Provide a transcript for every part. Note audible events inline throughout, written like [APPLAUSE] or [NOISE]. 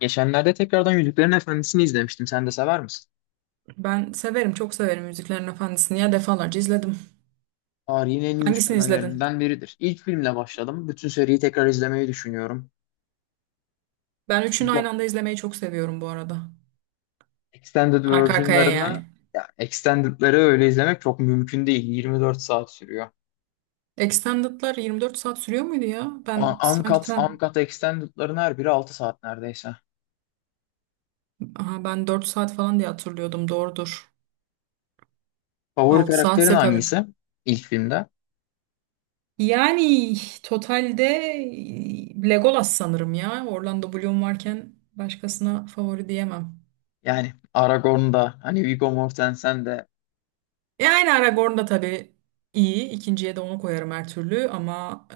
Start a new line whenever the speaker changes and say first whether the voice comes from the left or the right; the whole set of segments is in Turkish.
left: Geçenlerde tekrardan Yüzüklerin Efendisi'ni izlemiştim. Sen de sever misin?
right: Ben severim, çok severim Müziklerin Efendisi'ni. Ya defalarca izledim.
left: Tarihin en iyi
right: Hangisini izledin?
left: üçlemelerinden biridir. İlk filmle başladım. Bütün seriyi tekrar izlemeyi düşünüyorum.
right: Ben üçünü aynı
left: Bu
right: anda izlemeyi çok seviyorum bu arada.
left: Extended
right: Arka arkaya
left: version'larını,
right: yani.
left: ya extended'ları öyle izlemek çok mümkün değil. 24 saat sürüyor.
right: Extended'lar 24 saat sürüyor muydu ya?
left: A- Uncut, uncut extended'ların her biri 6 saat neredeyse.
right: Aha, ben 4 saat falan diye hatırlıyordum. Doğrudur.
left: Favori
right: 6
left: karakterin
right: saatse tabii.
left: hangisi ilk filmde?
right: Yani totalde Legolas sanırım ya. Orlando Bloom varken başkasına favori diyemem.
left: Yani Aragorn'da, hani Viggo Mortensen de
right: E aynı Aragorn da tabii iyi. İkinciye de onu koyarım her türlü ama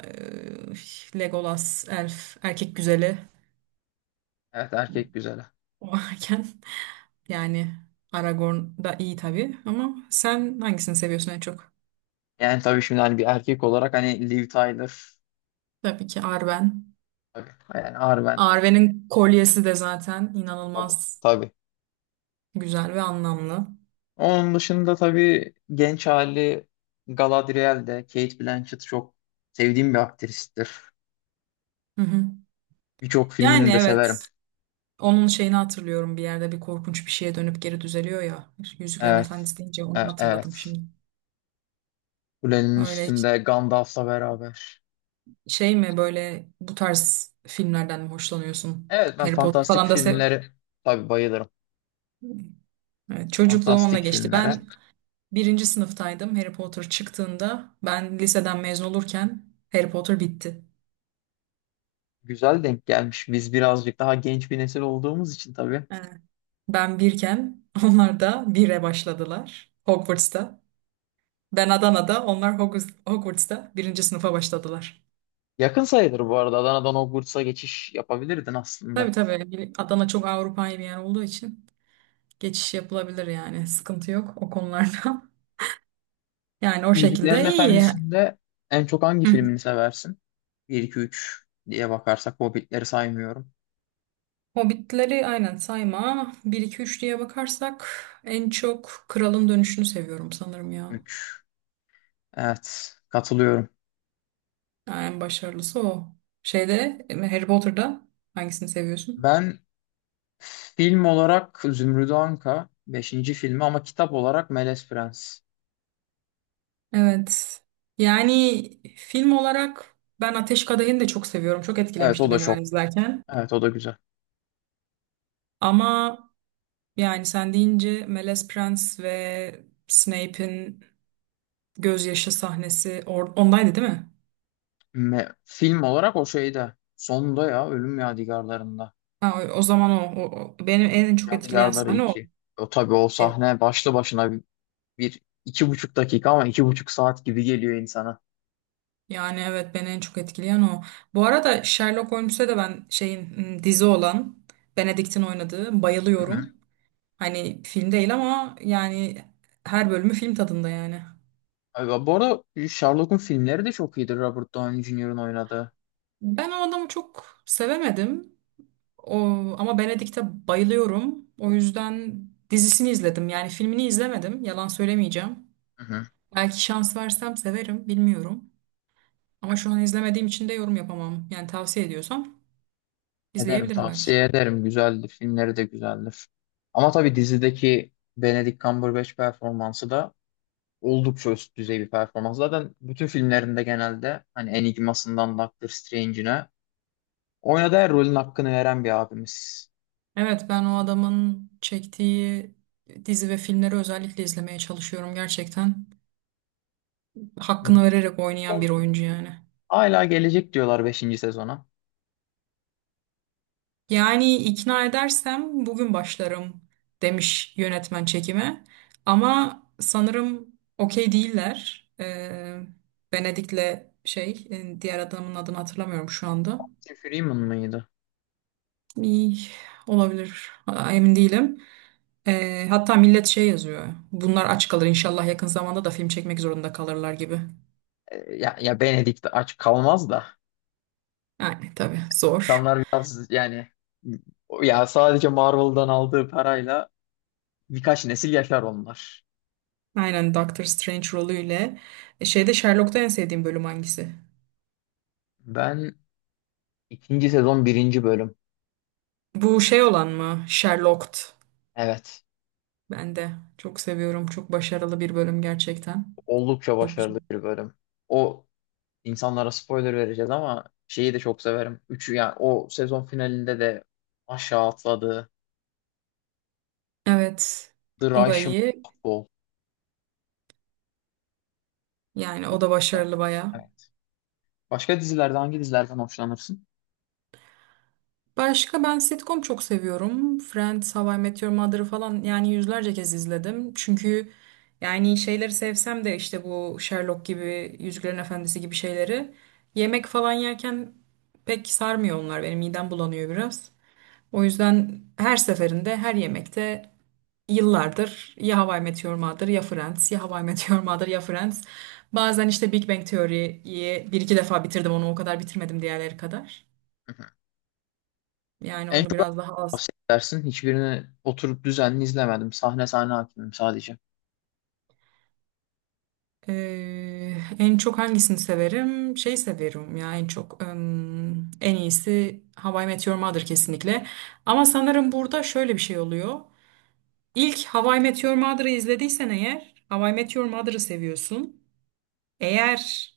right: Legolas elf erkek güzeli
left: evet erkek güzeli.
right: o [LAUGHS] varken yani Aragorn da iyi tabii ama sen hangisini seviyorsun en çok?
left: Yani tabii şimdi hani bir erkek olarak hani Liv Tyler.
right: Tabii ki Arwen.
left: Tabii. Yani Arwen.
right: Arwen'in kolyesi de zaten
left: Tabii.
right: inanılmaz
left: Tabii.
right: güzel ve anlamlı.
left: Onun dışında tabii genç hali Galadriel'de Kate Blanchett çok sevdiğim bir aktristir.
right: Hı hı.
left: Birçok
right: Yani
left: filmini de severim.
right: evet, onun şeyini hatırlıyorum, bir yerde bir korkunç bir şeye dönüp geri düzeliyor ya. Yüzüklerin
left: Evet.
right: Efendisi deyince
left: E-
right: onu hatırladım
left: evet.
right: şimdi.
left: Kulenin
right: Öyle.
left: üstünde Gandalf'la beraber.
right: Şey mi, böyle bu tarz filmlerden mi hoşlanıyorsun?
left: Evet, ben
right: Harry Potter
left: fantastik
right: falan da sev.
left: filmlere tabii bayılırım.
right: Evet, çocukluğum onunla
left: Fantastik
right: geçti.
left: filmlere.
right: Ben birinci sınıftaydım Harry Potter çıktığında. Ben liseden mezun olurken Harry Potter bitti.
left: Güzel denk gelmiş. Biz birazcık daha genç bir nesil olduğumuz için tabii.
right: Evet. Ben birken [LAUGHS] onlar da bire başladılar Hogwarts'ta. Ben Adana'da, onlar Hogwarts'ta birinci sınıfa başladılar.
left: Yakın sayılır bu arada. Adana'dan Hogwarts'a geçiş yapabilirdin
right: Tabii
left: aslında.
right: tabii, Adana çok Avrupa'yı bir yer olduğu için geçiş yapılabilir yani, sıkıntı yok o konularda. [LAUGHS] Yani o
left: Yüzüklerin
right: şekilde iyi.
left: Efendisi'nde en çok hangi
right: Hı.
left: filmini seversin? 1, 2, 3 diye bakarsak Hobbit'leri saymıyorum.
right: Hobbitleri aynen sayma. Bir iki üç diye bakarsak en çok Kralın Dönüşü'nü seviyorum sanırım ya.
left: 3. Evet, katılıyorum.
right: Ha, en başarılısı o. Şeyde, Harry Potter'da hangisini seviyorsun?
left: Ben film olarak Zümrüdü Anka beşinci filmi ama kitap olarak Melez Prens.
right: Evet. Yani film olarak ben Ateş Kadehi'ni de çok seviyorum. Çok
left: Evet, o
right: etkilemişti
left: da
right: beni ben
left: çok.
right: izlerken.
left: Evet, o da güzel.
right: Ama yani sen deyince Melez Prens ve Snape'in gözyaşı sahnesi ondaydı değil mi?
left: Film olarak o şeyde. Sonunda ya Ölüm Yadigarlarında.
right: Ha, o, o zaman o, o- o- benim en çok etkileyen
left: Yadigarları
right: sahne o.
left: 2. O tabii, o sahne başlı başına bir, bir 2,5 dakika ama 2,5 saat gibi geliyor insana.
right: Yani evet, beni en çok etkileyen o. Bu arada Sherlock Holmes'e de ben dizi olan Benedict'in oynadığı bayılıyorum.
left: [LAUGHS]
right: Hani film değil ama yani her bölümü film tadında yani.
left: Aga, bu arada Sherlock'un filmleri de çok iyidir, Robert Downey Jr.'ın oynadığı.
right: Ben o adamı çok sevemedim. O, ama Benedict'e bayılıyorum. O yüzden dizisini izledim. Yani filmini izlemedim. Yalan söylemeyeceğim.
left: Hı hı.
right: Belki şans versem severim, bilmiyorum. Ama şu an izlemediğim için de yorum yapamam. Yani tavsiye ediyorsam
left: Ederim,
right: izleyebilirim belki.
left: tavsiye ederim. Güzeldir. Filmleri de güzeldir. Ama tabii dizideki Benedict Cumberbatch performansı da oldukça üst düzey bir performans. Zaten bütün filmlerinde genelde hani Enigmas'ından Doctor Strange'ine oynadığı her rolün hakkını veren bir abimiz.
right: Evet, ben o adamın çektiği dizi ve filmleri özellikle izlemeye çalışıyorum gerçekten.
left: Hı.
right: Hakkını vererek oynayan bir oyuncu yani.
left: Hala gelecek diyorlar beşinci sezona.
right: Yani ikna edersem bugün başlarım demiş yönetmen çekime. Ama sanırım okey değiller. Venedik'le diğer adamın adını hatırlamıyorum şu anda.
left: Tim Freeman mıydı?
right: İyi, olabilir. Ha, emin değilim. Hatta millet şey yazıyor. Bunlar aç kalır inşallah, yakın zamanda da film çekmek zorunda kalırlar gibi.
left: Ya, Benedict aç kalmaz da.
right: Yani tabii zor.
left: İnsanlar biraz yani ya sadece Marvel'dan aldığı parayla birkaç nesil yaşar onlar.
right: Aynen, Doctor Strange rolüyle. Şeyde Sherlock'ta en sevdiğim bölüm hangisi?
left: Ben ikinci sezon birinci bölüm.
right: Bu şey olan mı? Sherlocked.
left: Evet.
right: Ben de çok seviyorum. Çok başarılı bir bölüm gerçekten.
left: Oldukça
right: Çok güzel.
left: başarılı bir bölüm. O, insanlara spoiler vereceğiz ama şeyi de çok severim. Üçü yani o sezon finalinde de aşağı atladı.
right: Evet.
left: The
right: O da
left: Russian
right: iyi.
left: Doll.
right: Yani
left: O-
right: o da
left: o da-
right: başarılı bayağı.
left: Evet. Başka dizilerde hangi dizilerden hoşlanırsın?
right: Başka ben sitcom çok seviyorum. Friends, How I Met Your Mother'ı falan yani yüzlerce kez izledim. Çünkü yani şeyleri sevsem de işte bu Sherlock gibi, Yüzüklerin Efendisi gibi şeyleri yemek falan yerken pek sarmıyor onlar. Benim midem bulanıyor biraz. O yüzden her seferinde, her yemekte yıllardır ya How I Met Your Mother ya Friends, ya How I Met Your Mother ya Friends. Bazen işte Big Bang Theory'yi bir iki defa bitirdim, onu o kadar bitirmedim diğerleri kadar.
left: Hı hı.
right: Yani
left: En
right: onu
left: çok hangisini
right: biraz daha az.
left: tavsiye edersin? Hiçbirini oturup düzenli izlemedim. Sahne sahne hakimim sadece.
right: En çok hangisini severim? Şey severim ya en çok en iyisi How I Met Your Mother kesinlikle. Ama sanırım burada şöyle bir şey oluyor. İlk How I Met Your Mother'ı izlediysen eğer, How I Met Your Mother'ı seviyorsun. Eğer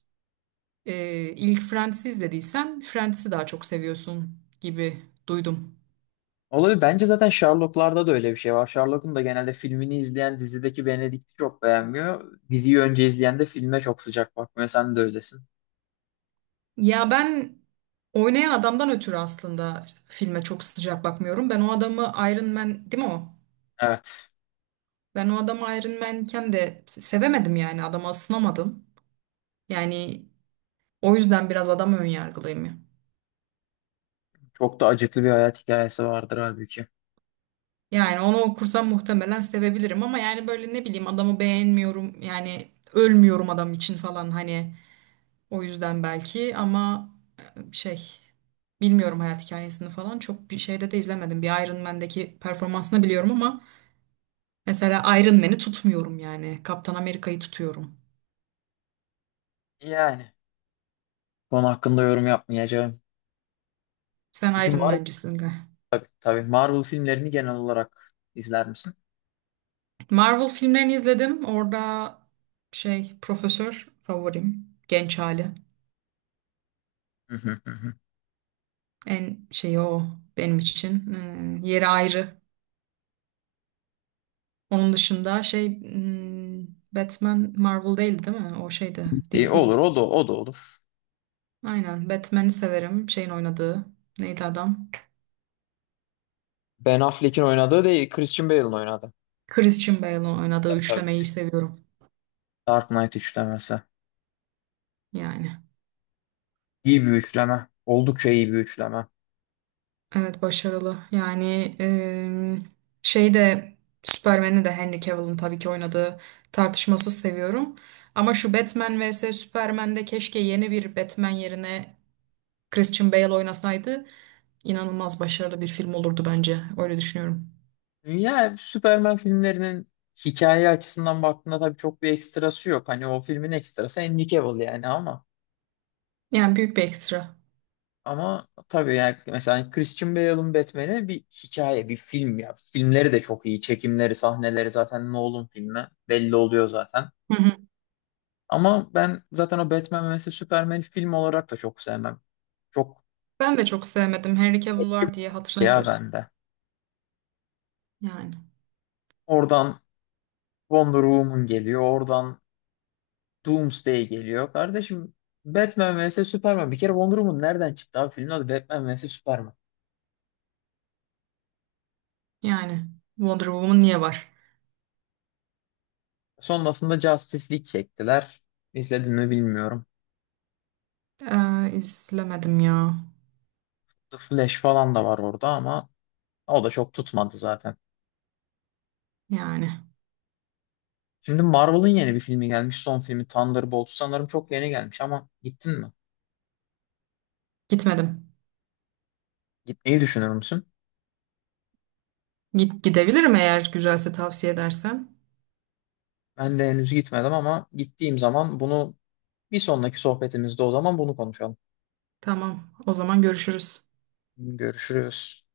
right: e, ilk Friends'i izlediysen Friends'i daha çok seviyorsun gibi duydum.
left: Olabilir. Bence zaten Sherlock'larda da öyle bir şey var. Sherlock'un da genelde filmini izleyen dizideki Benedict'i çok beğenmiyor. Diziyi önce izleyen de filme çok sıcak bakmıyor. Sen de öylesin.
right: Ya ben oynayan adamdan ötürü aslında filme çok sıcak bakmıyorum. Ben o adamı, Iron Man değil mi o?
left: Evet.
right: Ben o adamı Iron Man'ken de sevemedim, yani adama ısınamadım. Yani o yüzden biraz adam önyargılıyım.
left: Çok da acıklı bir hayat hikayesi vardır halbuki.
right: Yani onu okursam muhtemelen sevebilirim ama yani böyle ne bileyim, adamı beğenmiyorum yani, ölmüyorum adam için falan hani, o yüzden belki, ama şey bilmiyorum, hayat hikayesini falan çok bir şeyde de izlemedim. Bir Iron Man'deki performansını biliyorum ama mesela Iron Man'i tutmuyorum yani. Kaptan Amerika'yı tutuyorum.
left: Yani. Konu hakkında yorum yapmayacağım.
right: Sen
left: Peki
right: Iron
left: Marvel,
right: Man'cisin galiba.
left: tabii Marvel filmlerini genel olarak izler misin?
right: Marvel filmlerini izledim. Orada şey profesör favorim. Genç hali.
left: Hı hı hı hı.
right: En şeyi o benim için. Yeri ayrı. Onun dışında şey Batman Marvel değildi değil mi? O şeydi,
left: İyi,
right: DC.
left: olur, o da o da olur.
right: Aynen, Batman'i severim. Şeyin oynadığı neydi adam?
left: Ben Affleck'in oynadığı değil, Christian Bale'ın oynadığı.
right: Christian Bale'ın oynadığı
left: Tabii.
right: üçlemeyi seviyorum.
left: Dark Knight üçlemesi.
right: Yani.
left: İyi bir üçleme. Oldukça iyi bir üçleme.
right: Evet, başarılı. Yani şey de Superman'i de Henry Cavill'ın tabii ki oynadığı tartışmasız seviyorum. Ama şu Batman vs Superman'de keşke yeni bir Batman yerine Christian Bale oynasaydı inanılmaz başarılı bir film olurdu bence. Öyle düşünüyorum.
left: Ya, Superman filmlerinin hikaye açısından baktığında tabii çok bir ekstrası yok. Hani o filmin ekstrası Henry Cavill yani, ama
right: Yani büyük bir ekstra.
left: ama tabii yani mesela Christian Bale'ın Batman'i bir hikaye, bir film ya. Filmleri de çok iyi. Çekimleri, sahneleri zaten Nolan filmi belli oluyor zaten.
right: Hı hı.
left: Ama ben zaten o Batman ve mesela Superman film olarak da çok sevmem. Çok
right: Ben de çok sevmedim. Henry Cavill
left: etki
right: var diye hatırına
left: ya
right: izledim.
left: bende.
right: Yani.
left: Oradan Wonder Woman geliyor. Oradan Doomsday geliyor. Kardeşim, Batman vs Superman. Bir kere Wonder Woman nereden çıktı abi? Filmin adı Batman vs Superman.
right: Yani. Wonder Woman niye var?
left: Sonrasında Justice League çektiler. İzledin mi bilmiyorum.
right: İzlemedim ya.
left: The Flash falan da var orada ama o da çok tutmadı zaten.
right: Yani.
left: Şimdi Marvel'ın yeni bir filmi gelmiş. Son filmi Thunderbolts sanırım, çok yeni gelmiş ama gittin mi?
right: Gitmedim.
left: Gitmeyi düşünür müsün?
right: Git, gidebilirim eğer güzelse, tavsiye edersen.
left: Ben de henüz gitmedim ama gittiğim zaman bunu bir sonraki sohbetimizde o zaman bunu konuşalım.
right: Tamam, o zaman görüşürüz.
left: Görüşürüz.